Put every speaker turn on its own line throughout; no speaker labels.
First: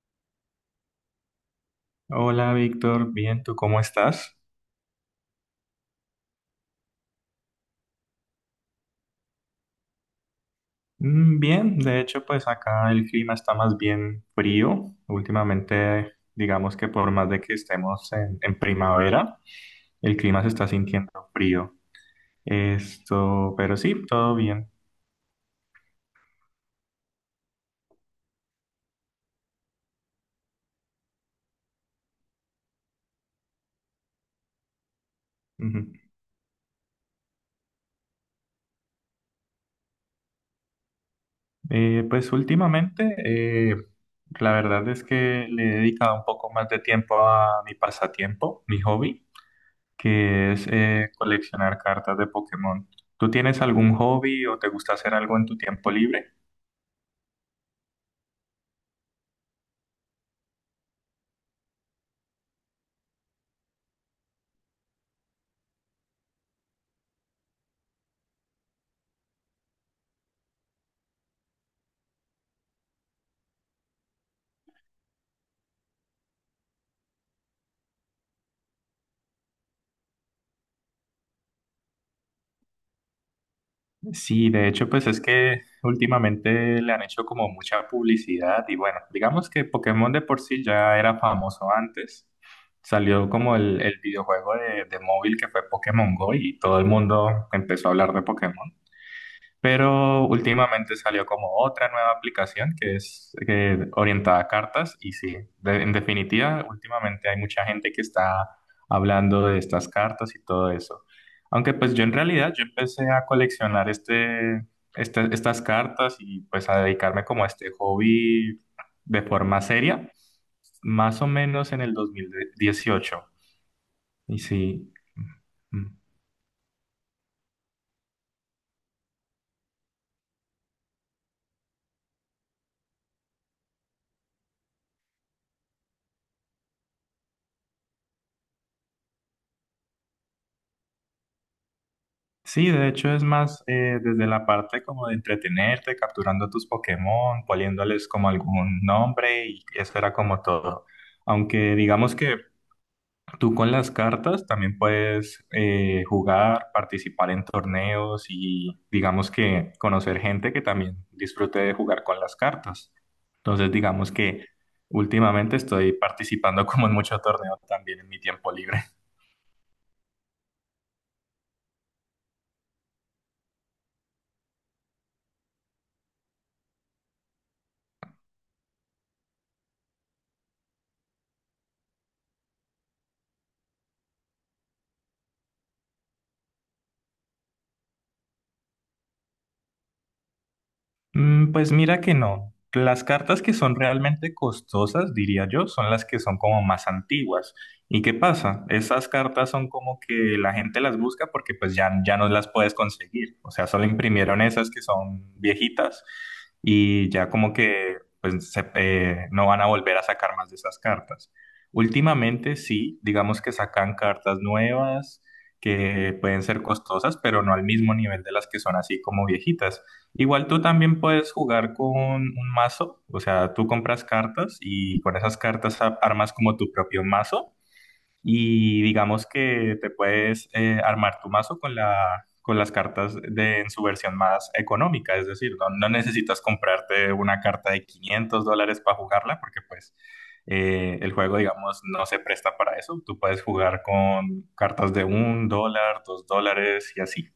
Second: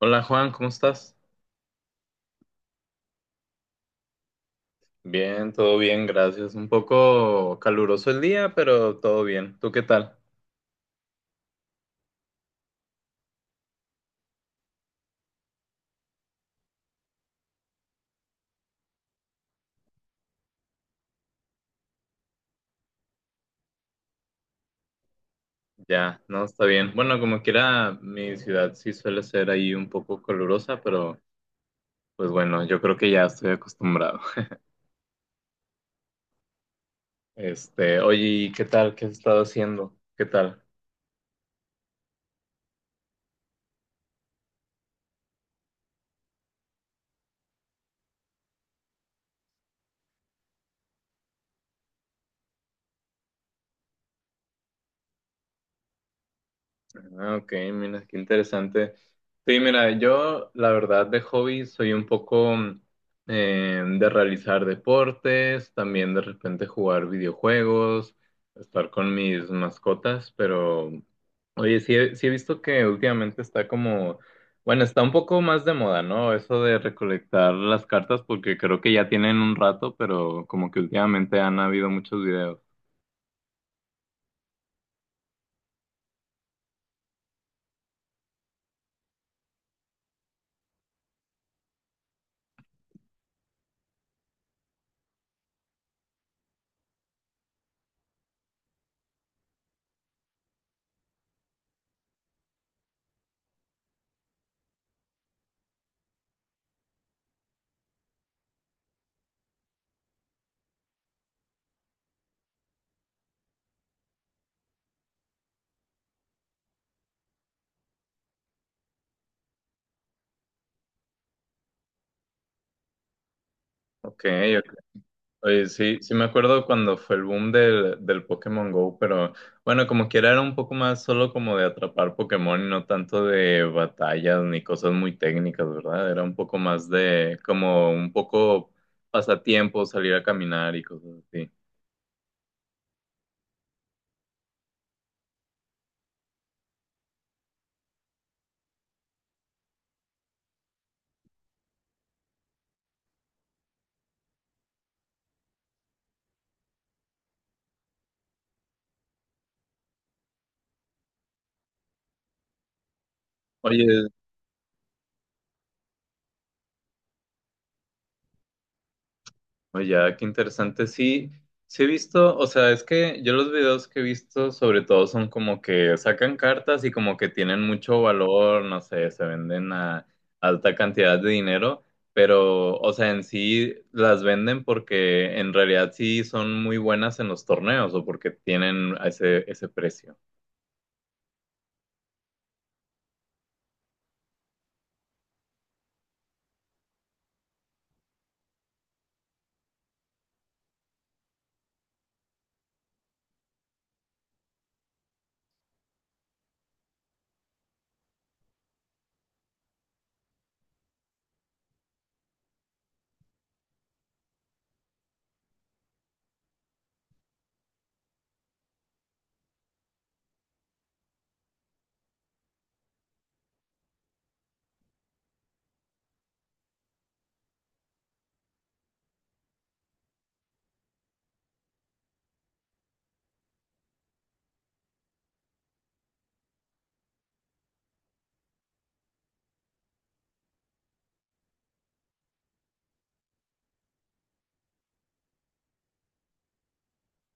Hola Juan, ¿cómo estás?
Hola Víctor, bien, ¿tú cómo estás?
Bien, todo bien, gracias. Un poco caluroso el día, pero todo bien. ¿Tú qué tal?
Bien, de hecho pues acá el clima está más bien frío. Últimamente digamos que por más de que estemos en, primavera, el clima se está sintiendo frío. Esto, pero sí, todo bien.
Ya, no, está bien. Bueno, como quiera, mi ciudad sí suele ser ahí un poco calurosa, pero pues bueno, yo creo que ya estoy acostumbrado.
Ujú.
Oye, ¿y qué tal? ¿Qué has estado haciendo? ¿Qué tal?
Pues últimamente la verdad es que le he dedicado un poco más de tiempo a mi pasatiempo, mi hobby, que es coleccionar cartas de Pokémon. ¿Tú tienes algún hobby o te gusta hacer algo en tu tiempo libre?
Ah, ok, mira, qué interesante. Sí, mira, yo la verdad de hobby soy un poco de realizar deportes, también de repente jugar videojuegos, estar con mis mascotas, pero oye, sí he visto que últimamente está como, bueno, está un poco más de moda, ¿no? Eso de recolectar las cartas porque creo que ya tienen un rato, pero como que últimamente han habido muchos videos.
Sí, de hecho, pues es que últimamente le han hecho como mucha publicidad y bueno, digamos que Pokémon de por sí ya era famoso antes. Salió como el videojuego de móvil que fue Pokémon Go y todo el mundo empezó a hablar de Pokémon. Pero últimamente salió como otra nueva aplicación que es orientada a cartas y sí, en definitiva, últimamente hay mucha gente que está hablando de estas cartas y todo eso. Aunque pues yo en realidad yo empecé a coleccionar estas cartas y pues a dedicarme como a este hobby de forma seria, más o menos en el 2018.
Ok.
Y sí.
Oye,
Mm, mm.
sí me acuerdo cuando fue el boom del Pokémon Go, pero bueno, como quiera era un poco más solo como de atrapar Pokémon y no tanto de batallas ni cosas muy técnicas, ¿verdad? Era un poco más de como un poco pasatiempo, salir a caminar y cosas así.
Sí, de hecho es más desde la parte como de entretenerte, capturando tus Pokémon, poniéndoles como algún nombre y eso era como todo. Aunque digamos que tú con las cartas también puedes jugar, participar en torneos y digamos que conocer gente que también disfrute de jugar con las cartas. Entonces
Oye,
digamos que últimamente estoy participando como en mucho torneo también en mi tiempo libre.
Oye, ah, qué interesante. Sí, sí he visto, o sea, es que yo los videos que he visto sobre todo son como que sacan cartas y como que tienen mucho valor, no sé, se venden a alta cantidad de dinero, pero, o sea, en sí las venden porque en realidad sí son muy buenas en los torneos o porque tienen ese precio.
Pues mira que no. Las cartas que son realmente costosas, diría yo, son las que son como más antiguas. ¿Y qué pasa? Esas cartas son como que la gente las busca porque pues ya, ya no las puedes conseguir. O sea, solo imprimieron esas que son viejitas y ya como que pues no van a volver a sacar más de esas cartas. Últimamente sí, digamos que sacan cartas nuevas que pueden ser costosas, pero no al mismo nivel de las que son así como viejitas. Igual tú también puedes jugar con un mazo, o sea, tú compras cartas y con esas cartas armas como tu propio mazo y digamos que te puedes armar tu mazo con con las cartas en su versión más económica, es decir, no, no necesitas comprarte una carta de $500 para jugarla porque pues el juego, digamos, no se presta para eso, tú puedes jugar con cartas de $1, $2 y así.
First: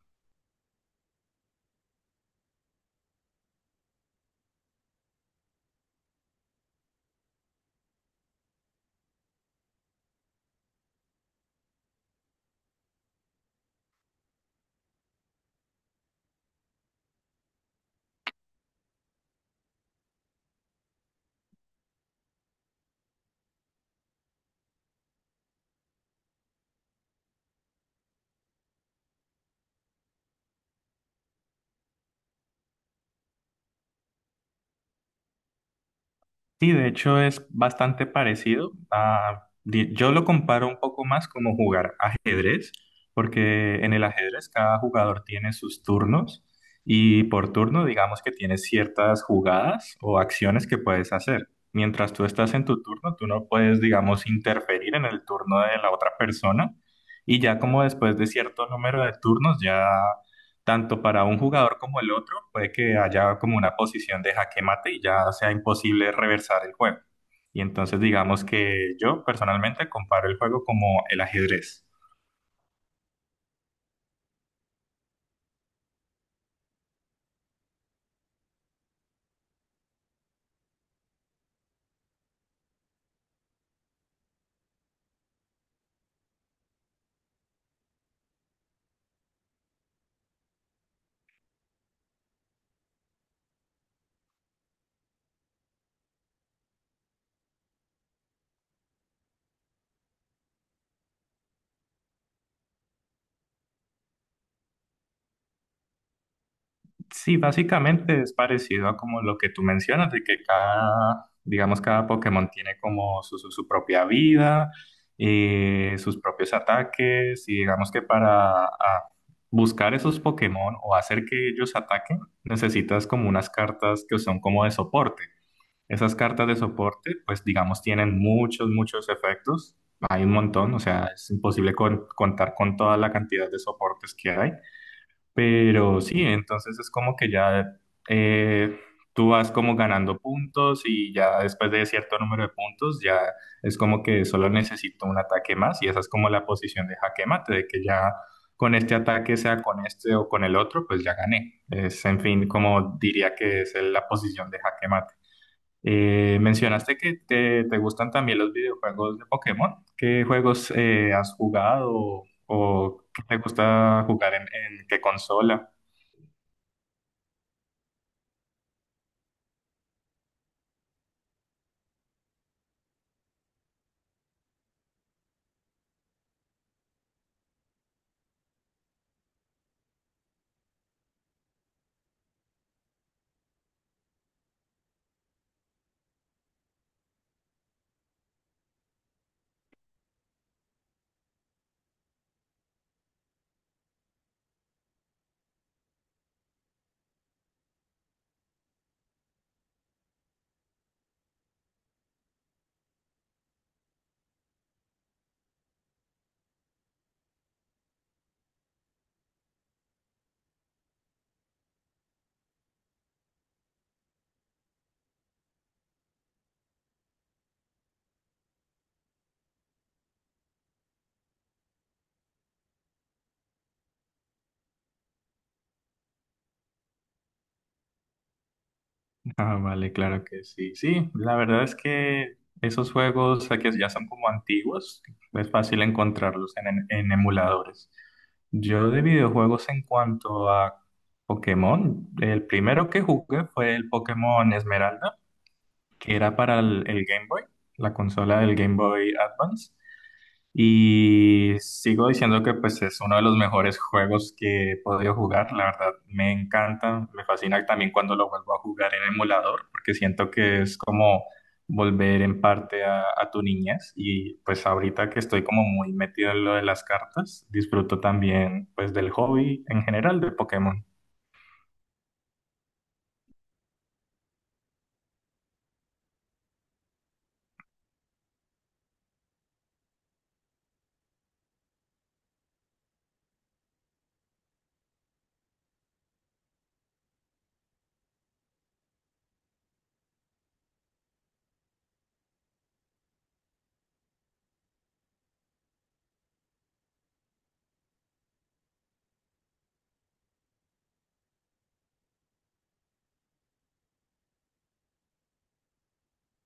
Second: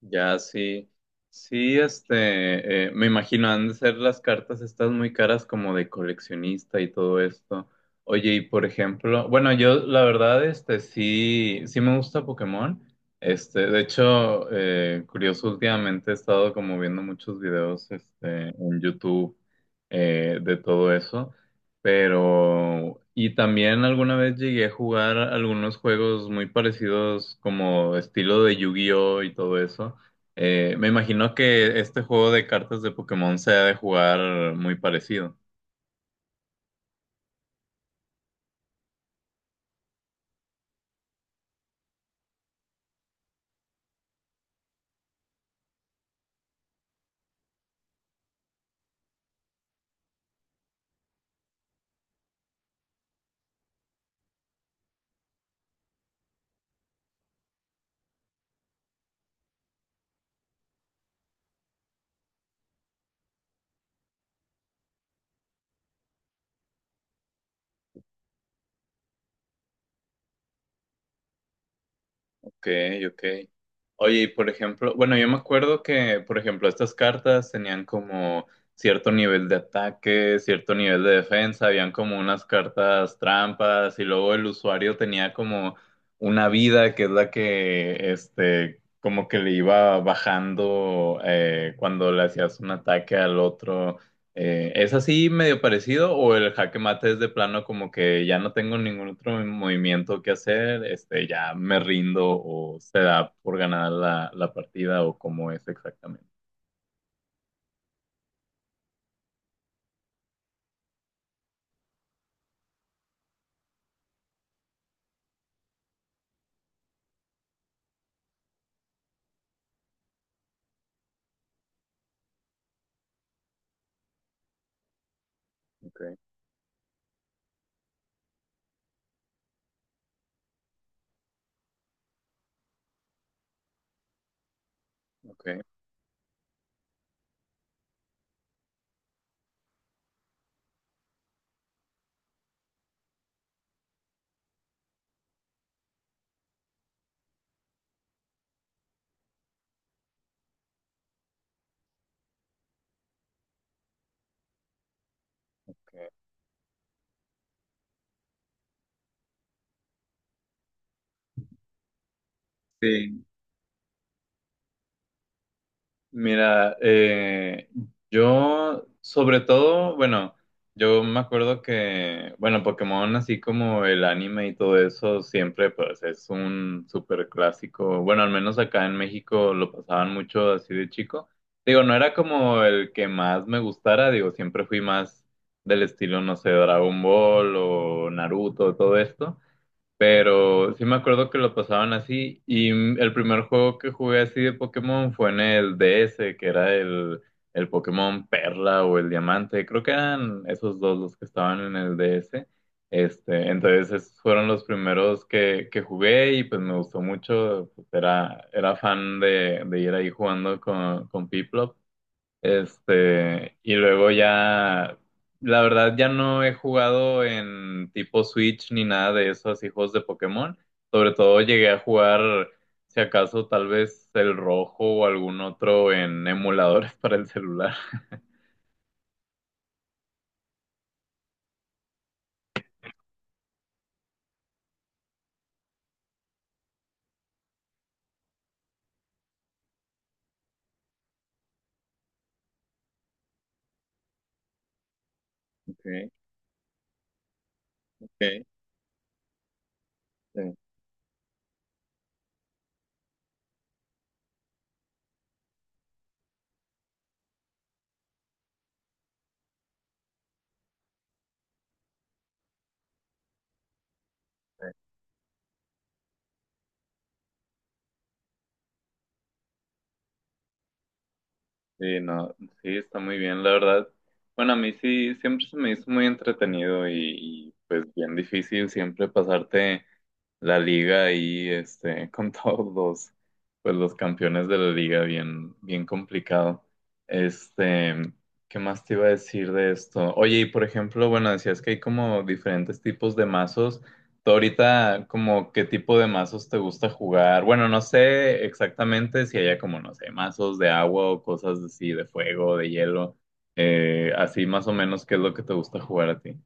Ya, sí. Sí, me imagino, han de ser las cartas estas muy caras como de coleccionista y todo esto. Oye, y por ejemplo, bueno, yo la verdad, sí me gusta Pokémon. De hecho, curioso, últimamente he estado como viendo muchos videos, en YouTube, de todo eso. Pero, y también alguna vez llegué a jugar algunos juegos muy parecidos como estilo de Yu-Gi-Oh y todo eso. Me imagino que este juego de cartas de Pokémon se ha de jugar muy parecido.
Sí, de hecho es bastante parecido. Yo lo comparo un poco más como jugar ajedrez, porque en el ajedrez cada jugador tiene sus turnos y por turno digamos que tienes ciertas jugadas o acciones que puedes hacer. Mientras tú estás en tu turno, tú no puedes, digamos, interferir en el turno de la otra persona y ya como después de cierto número de turnos, ya tanto para un jugador como el otro, puede que haya como una posición de jaque mate y ya sea imposible reversar el juego. Y entonces digamos que yo personalmente comparo el juego como el ajedrez.
Ok, ok. Oye, y por ejemplo, bueno, yo me acuerdo que, por ejemplo, estas cartas tenían como cierto nivel de ataque, cierto nivel de defensa, habían como unas cartas trampas y luego el usuario tenía como una vida que es la que, como que le iba bajando cuando le hacías un ataque al otro. ¿Es así medio parecido o el jaque mate es de plano como que ya no tengo ningún otro movimiento que hacer, ya me rindo o se da por ganar la partida o cómo es exactamente?
Sí, básicamente es parecido a como lo que tú mencionas, de que cada, digamos, cada Pokémon tiene como su propia vida, sus propios ataques, y digamos que para buscar esos Pokémon o hacer que ellos ataquen, necesitas como unas cartas que son como de soporte. Esas
Okay,
cartas de soporte, pues digamos, tienen muchos, muchos efectos. Hay un montón, o sea, es imposible contar con toda la cantidad de soportes que hay.
ok,
Pero sí, entonces es como que ya eh, tú vas como ganando puntos y ya después de cierto número de puntos, ya es como que solo necesito un ataque más y esa es como la posición de jaque mate, de que ya con este ataque, sea con este o con el otro, pues ya gané. Es, en fin, como diría que es la posición de jaque mate.
ok.
Mencionaste que te gustan también los videojuegos de Pokémon. ¿Qué juegos has jugado o qué
Sí.
te gusta jugar en, qué consola?
Mira, yo sobre todo, bueno, yo me acuerdo que, bueno, Pokémon, así como el anime y todo eso, siempre pues es un súper clásico. Bueno, al menos acá en México lo pasaban mucho así de chico. Digo, no era como el que más me gustara, digo, siempre fui más del estilo, no sé, Dragon Ball o Naruto, todo esto. Pero sí me acuerdo que lo pasaban así. Y mm, el primer juego que jugué así de Pokémon fue en el DS, que era el Pokémon Perla o el Diamante. Creo que eran esos dos los que estaban en el DS. Entonces esos fueron los primeros que jugué y pues me gustó mucho. Pues, era fan de ir ahí jugando con Piplup. Y luego ya, la verdad ya no he jugado en tipo Switch ni nada de eso, así juegos de Pokémon. Sobre todo llegué a jugar, si acaso, tal vez el rojo o algún otro en emuladores para el celular.
Ah, vale, claro que sí. Sí, la verdad es que esos juegos que ya son como antiguos. Es fácil encontrarlos en, en emuladores. Yo de videojuegos en cuanto a Pokémon, el primero que jugué fue el Pokémon Esmeralda,
Okay,
que era para el Game Boy, la consola
okay,
del Game Boy Advance.
sí.
Y sigo diciendo que pues es uno de los mejores juegos que he podido jugar. La verdad me encanta, me fascina también cuando lo vuelvo a jugar en emulador, porque siento que es como volver en parte a, tu niñez. Y pues
Sí,
ahorita que estoy como muy metido en lo de las cartas, disfruto también pues del hobby en general de Pokémon.
sí, no, sí, está muy bien, la verdad. Bueno, a mí sí, siempre se me hizo muy entretenido y, pues bien difícil siempre pasarte la liga ahí, con todos los, pues los campeones de la liga, bien, bien complicado. Este, ¿Qué más te iba a decir de esto? Oye, y por ejemplo, bueno, decías que hay como diferentes tipos de mazos. ¿Tú ahorita como qué tipo de mazos te gusta jugar? Bueno, no sé exactamente si haya como, no sé, mazos de agua o cosas así, de fuego, de hielo. Así más o menos, ¿qué es lo que te gusta jugar a ti?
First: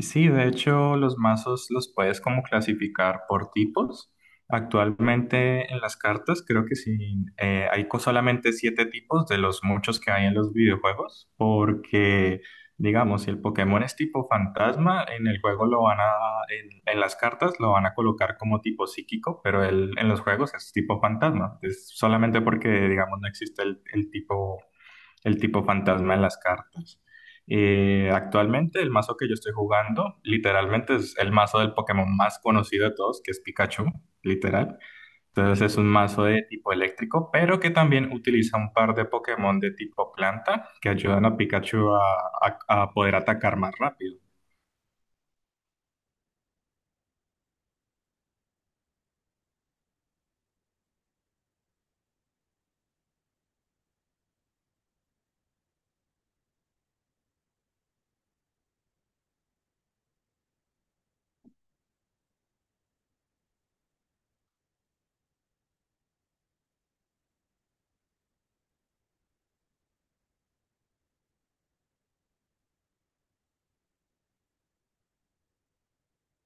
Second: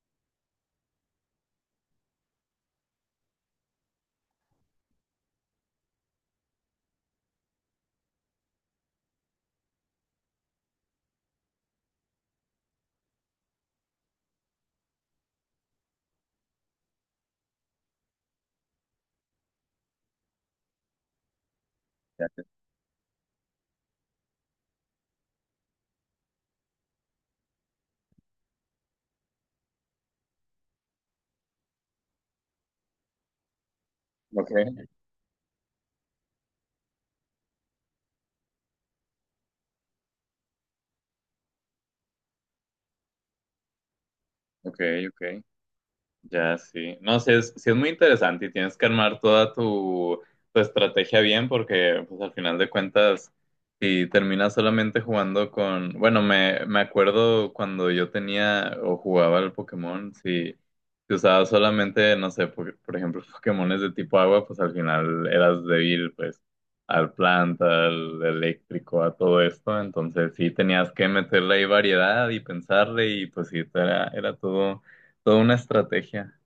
Sí, de hecho, los mazos los puedes como clasificar por tipos. Actualmente en las cartas creo que sí, hay solamente siete tipos de los muchos que hay en los videojuegos, porque digamos, si el Pokémon es tipo fantasma, en el juego lo van a, en las cartas lo van a colocar como tipo psíquico, pero en los juegos es tipo fantasma. Es solamente
Ya.
porque, digamos, no existe el tipo fantasma en las cartas. Actualmente el mazo que yo estoy jugando literalmente es el mazo del Pokémon más conocido de todos, que es Pikachu,
Ok,
literal. Entonces es un mazo de tipo eléctrico, pero que también utiliza un par de Pokémon de tipo planta que ayudan a Pikachu a poder atacar más rápido.
ok, ok. Ya, sí. No, sí es muy interesante y tienes que armar toda tu, tu estrategia bien porque, pues, al final de cuentas, si terminas solamente jugando con... Bueno, me acuerdo cuando yo tenía o jugaba al Pokémon, si usabas solamente, no sé, por ejemplo, Pokémones de tipo agua, pues al final eras débil, pues, al planta, al eléctrico, a todo esto. Entonces, sí tenías que meterle ahí variedad y pensarle y, pues, sí, era todo toda una estrategia.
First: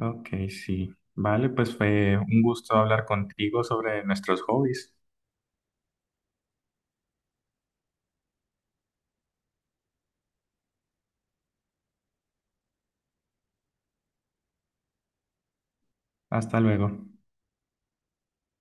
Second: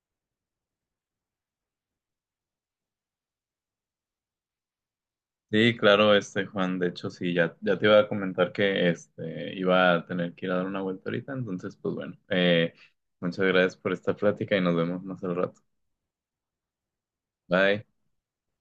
Ok, sí. Vale, pues fue un gusto hablar contigo sobre nuestros hobbies.
Sí, claro, este Juan, de hecho sí, ya te iba a comentar que este iba a tener que ir a dar una vuelta ahorita, entonces pues bueno, muchas gracias por esta plática y nos vemos más al rato.
Hasta luego.
Bye.